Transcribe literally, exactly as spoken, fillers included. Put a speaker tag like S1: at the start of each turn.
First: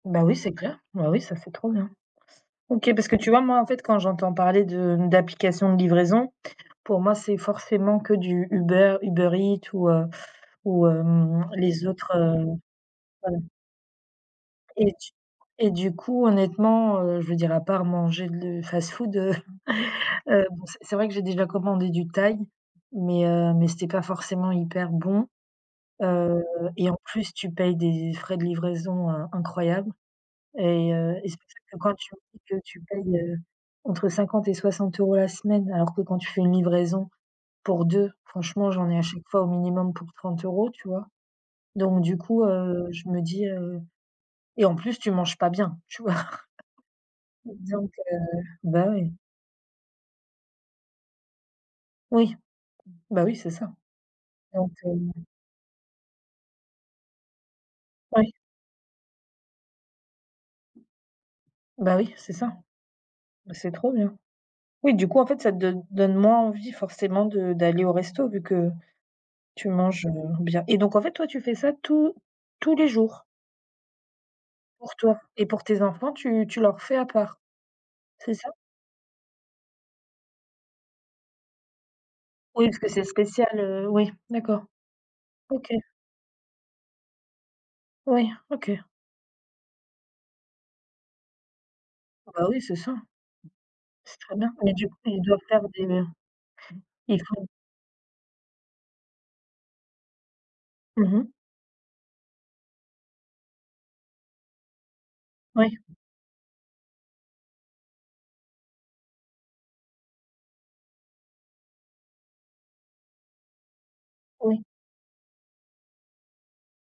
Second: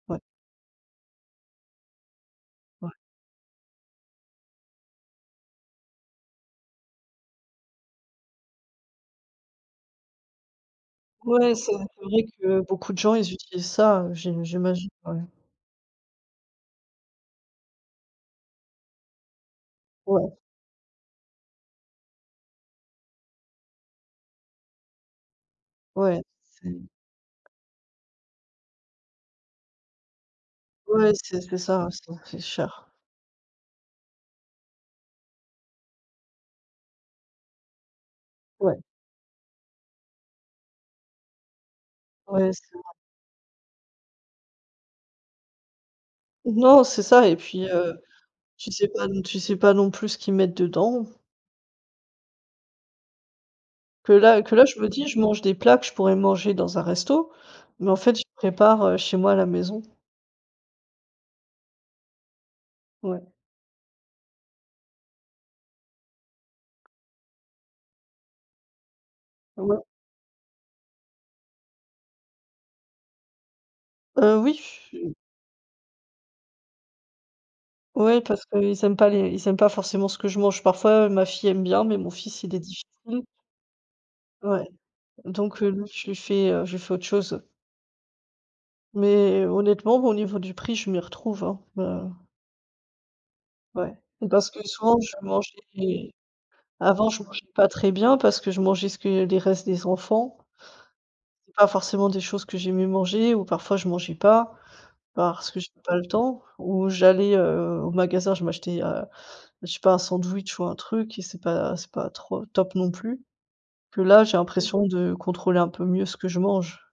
S1: Ouais.
S2: Bah, oui c'est clair! Bah, oui ça c'est trop bien. OK,
S1: Ouais.
S2: parce que tu vois, moi en fait quand j'entends parler de d'applications de livraison, pour moi c'est forcément que du Uber, UberEats ou, heu, ou, hem,
S1: Ouais, c'est
S2: les autres,
S1: vrai
S2: heu
S1: que beaucoup de gens ils
S2: ouais
S1: utilisent ça, heu, j'im j'imagine,
S2: et tu
S1: ouais.
S2: et du coup, honnêtement, heu, je veux dire, à part manger de le fast-food, heu,
S1: Ouais.
S2: heu, bon c'est c'est vrai que j'ai déjà commandé du thaï, mais heu, mais c'était pas forcément hyper bon.
S1: Ouais,
S2: Heu
S1: c'est
S2: et en plus, tu payes des frais de livraison in incroyables et
S1: Ouais,
S2: heu, est ce
S1: c'est c'est
S2: que
S1: ça hein.
S2: quand
S1: C'est
S2: tu
S1: c'est
S2: dit que tu
S1: cher.
S2: payes, heu, entre cinquante et soixante euros la semaine, alors que quand tu fais une livraison pour deux, franchement,
S1: Ouais.
S2: j'en ai à chaque fois au minimum pour trente euros tu vois? Donc du coup,
S1: Ouais c'est vrai.
S2: heu, je me dis, heu et en plus tu manges pas bien, tu vois?
S1: Non, c'est ça et puis,
S2: Donc
S1: heu,
S2: heu,
S1: tu
S2: bah
S1: sais pas
S2: ouais.
S1: non tu sais pas non plus ce qu'ils mettent dedans.
S2: Oui. Bah, oui c'est ça
S1: Que là que là
S2: donc
S1: je me
S2: heu
S1: dis: «Je mange des plats que je pourrais manger dans un resto, mais en fait je
S2: Ouais.
S1: prépare, heu, chez moi à la maison».
S2: Bah oui, c'est ça.
S1: Ouais.
S2: Bah, c'est trop bien. Oui du coup en fait ça te donne donne moins envie forcément de d'aller au resto vu que tu
S1: Ouais.
S2: manges, heu, bien et donc en fait, toi tu fais ça tous tous les jours?
S1: Heu, oui
S2: Pour
S1: ch
S2: toi et pour tes enfants tu tu leur fais à part?
S1: Ouais,
S2: C'est
S1: parce
S2: ça?
S1: qu'ils aiment les ils aiment pas forcément ce que je mange, parfois ma fille aime bien, mais mon fils il est
S2: Oui, parce que c'est
S1: difficile.
S2: spécial, heu, oui. D'accord,
S1: Ouais, donc
S2: OK.
S1: heu, non je lui fait, heu, je lui fait autre chose.
S2: Ouais, OK.
S1: Mais honnêtement au niveau du prix je m'y retrouve, hein. Heu
S2: Oh bah oui, c'est ça.
S1: Ouais.
S2: C'est très
S1: Parce
S2: bien
S1: que
S2: et du coup
S1: souvent je
S2: ils doivent faire des
S1: mangeais avant
S2: ils
S1: je mangeais
S2: font
S1: pas très bien, parce que je mangeais ce que les restes des enfants.
S2: Mmh mh.
S1: C'est pas forcément des choses que j'aimais manger ou parfois je mangeais pas. Parce que
S2: Ouais.
S1: j'avais pas le temps. Ou j'allais, heu, au magasin je m'achetais, heu, je sais pas un sandwich ou un truc et c'est pas c'est pas trop top non plus. Que là, j'ai
S2: Oui.
S1: l'impression de contrôler un peu mieux ce que je mange.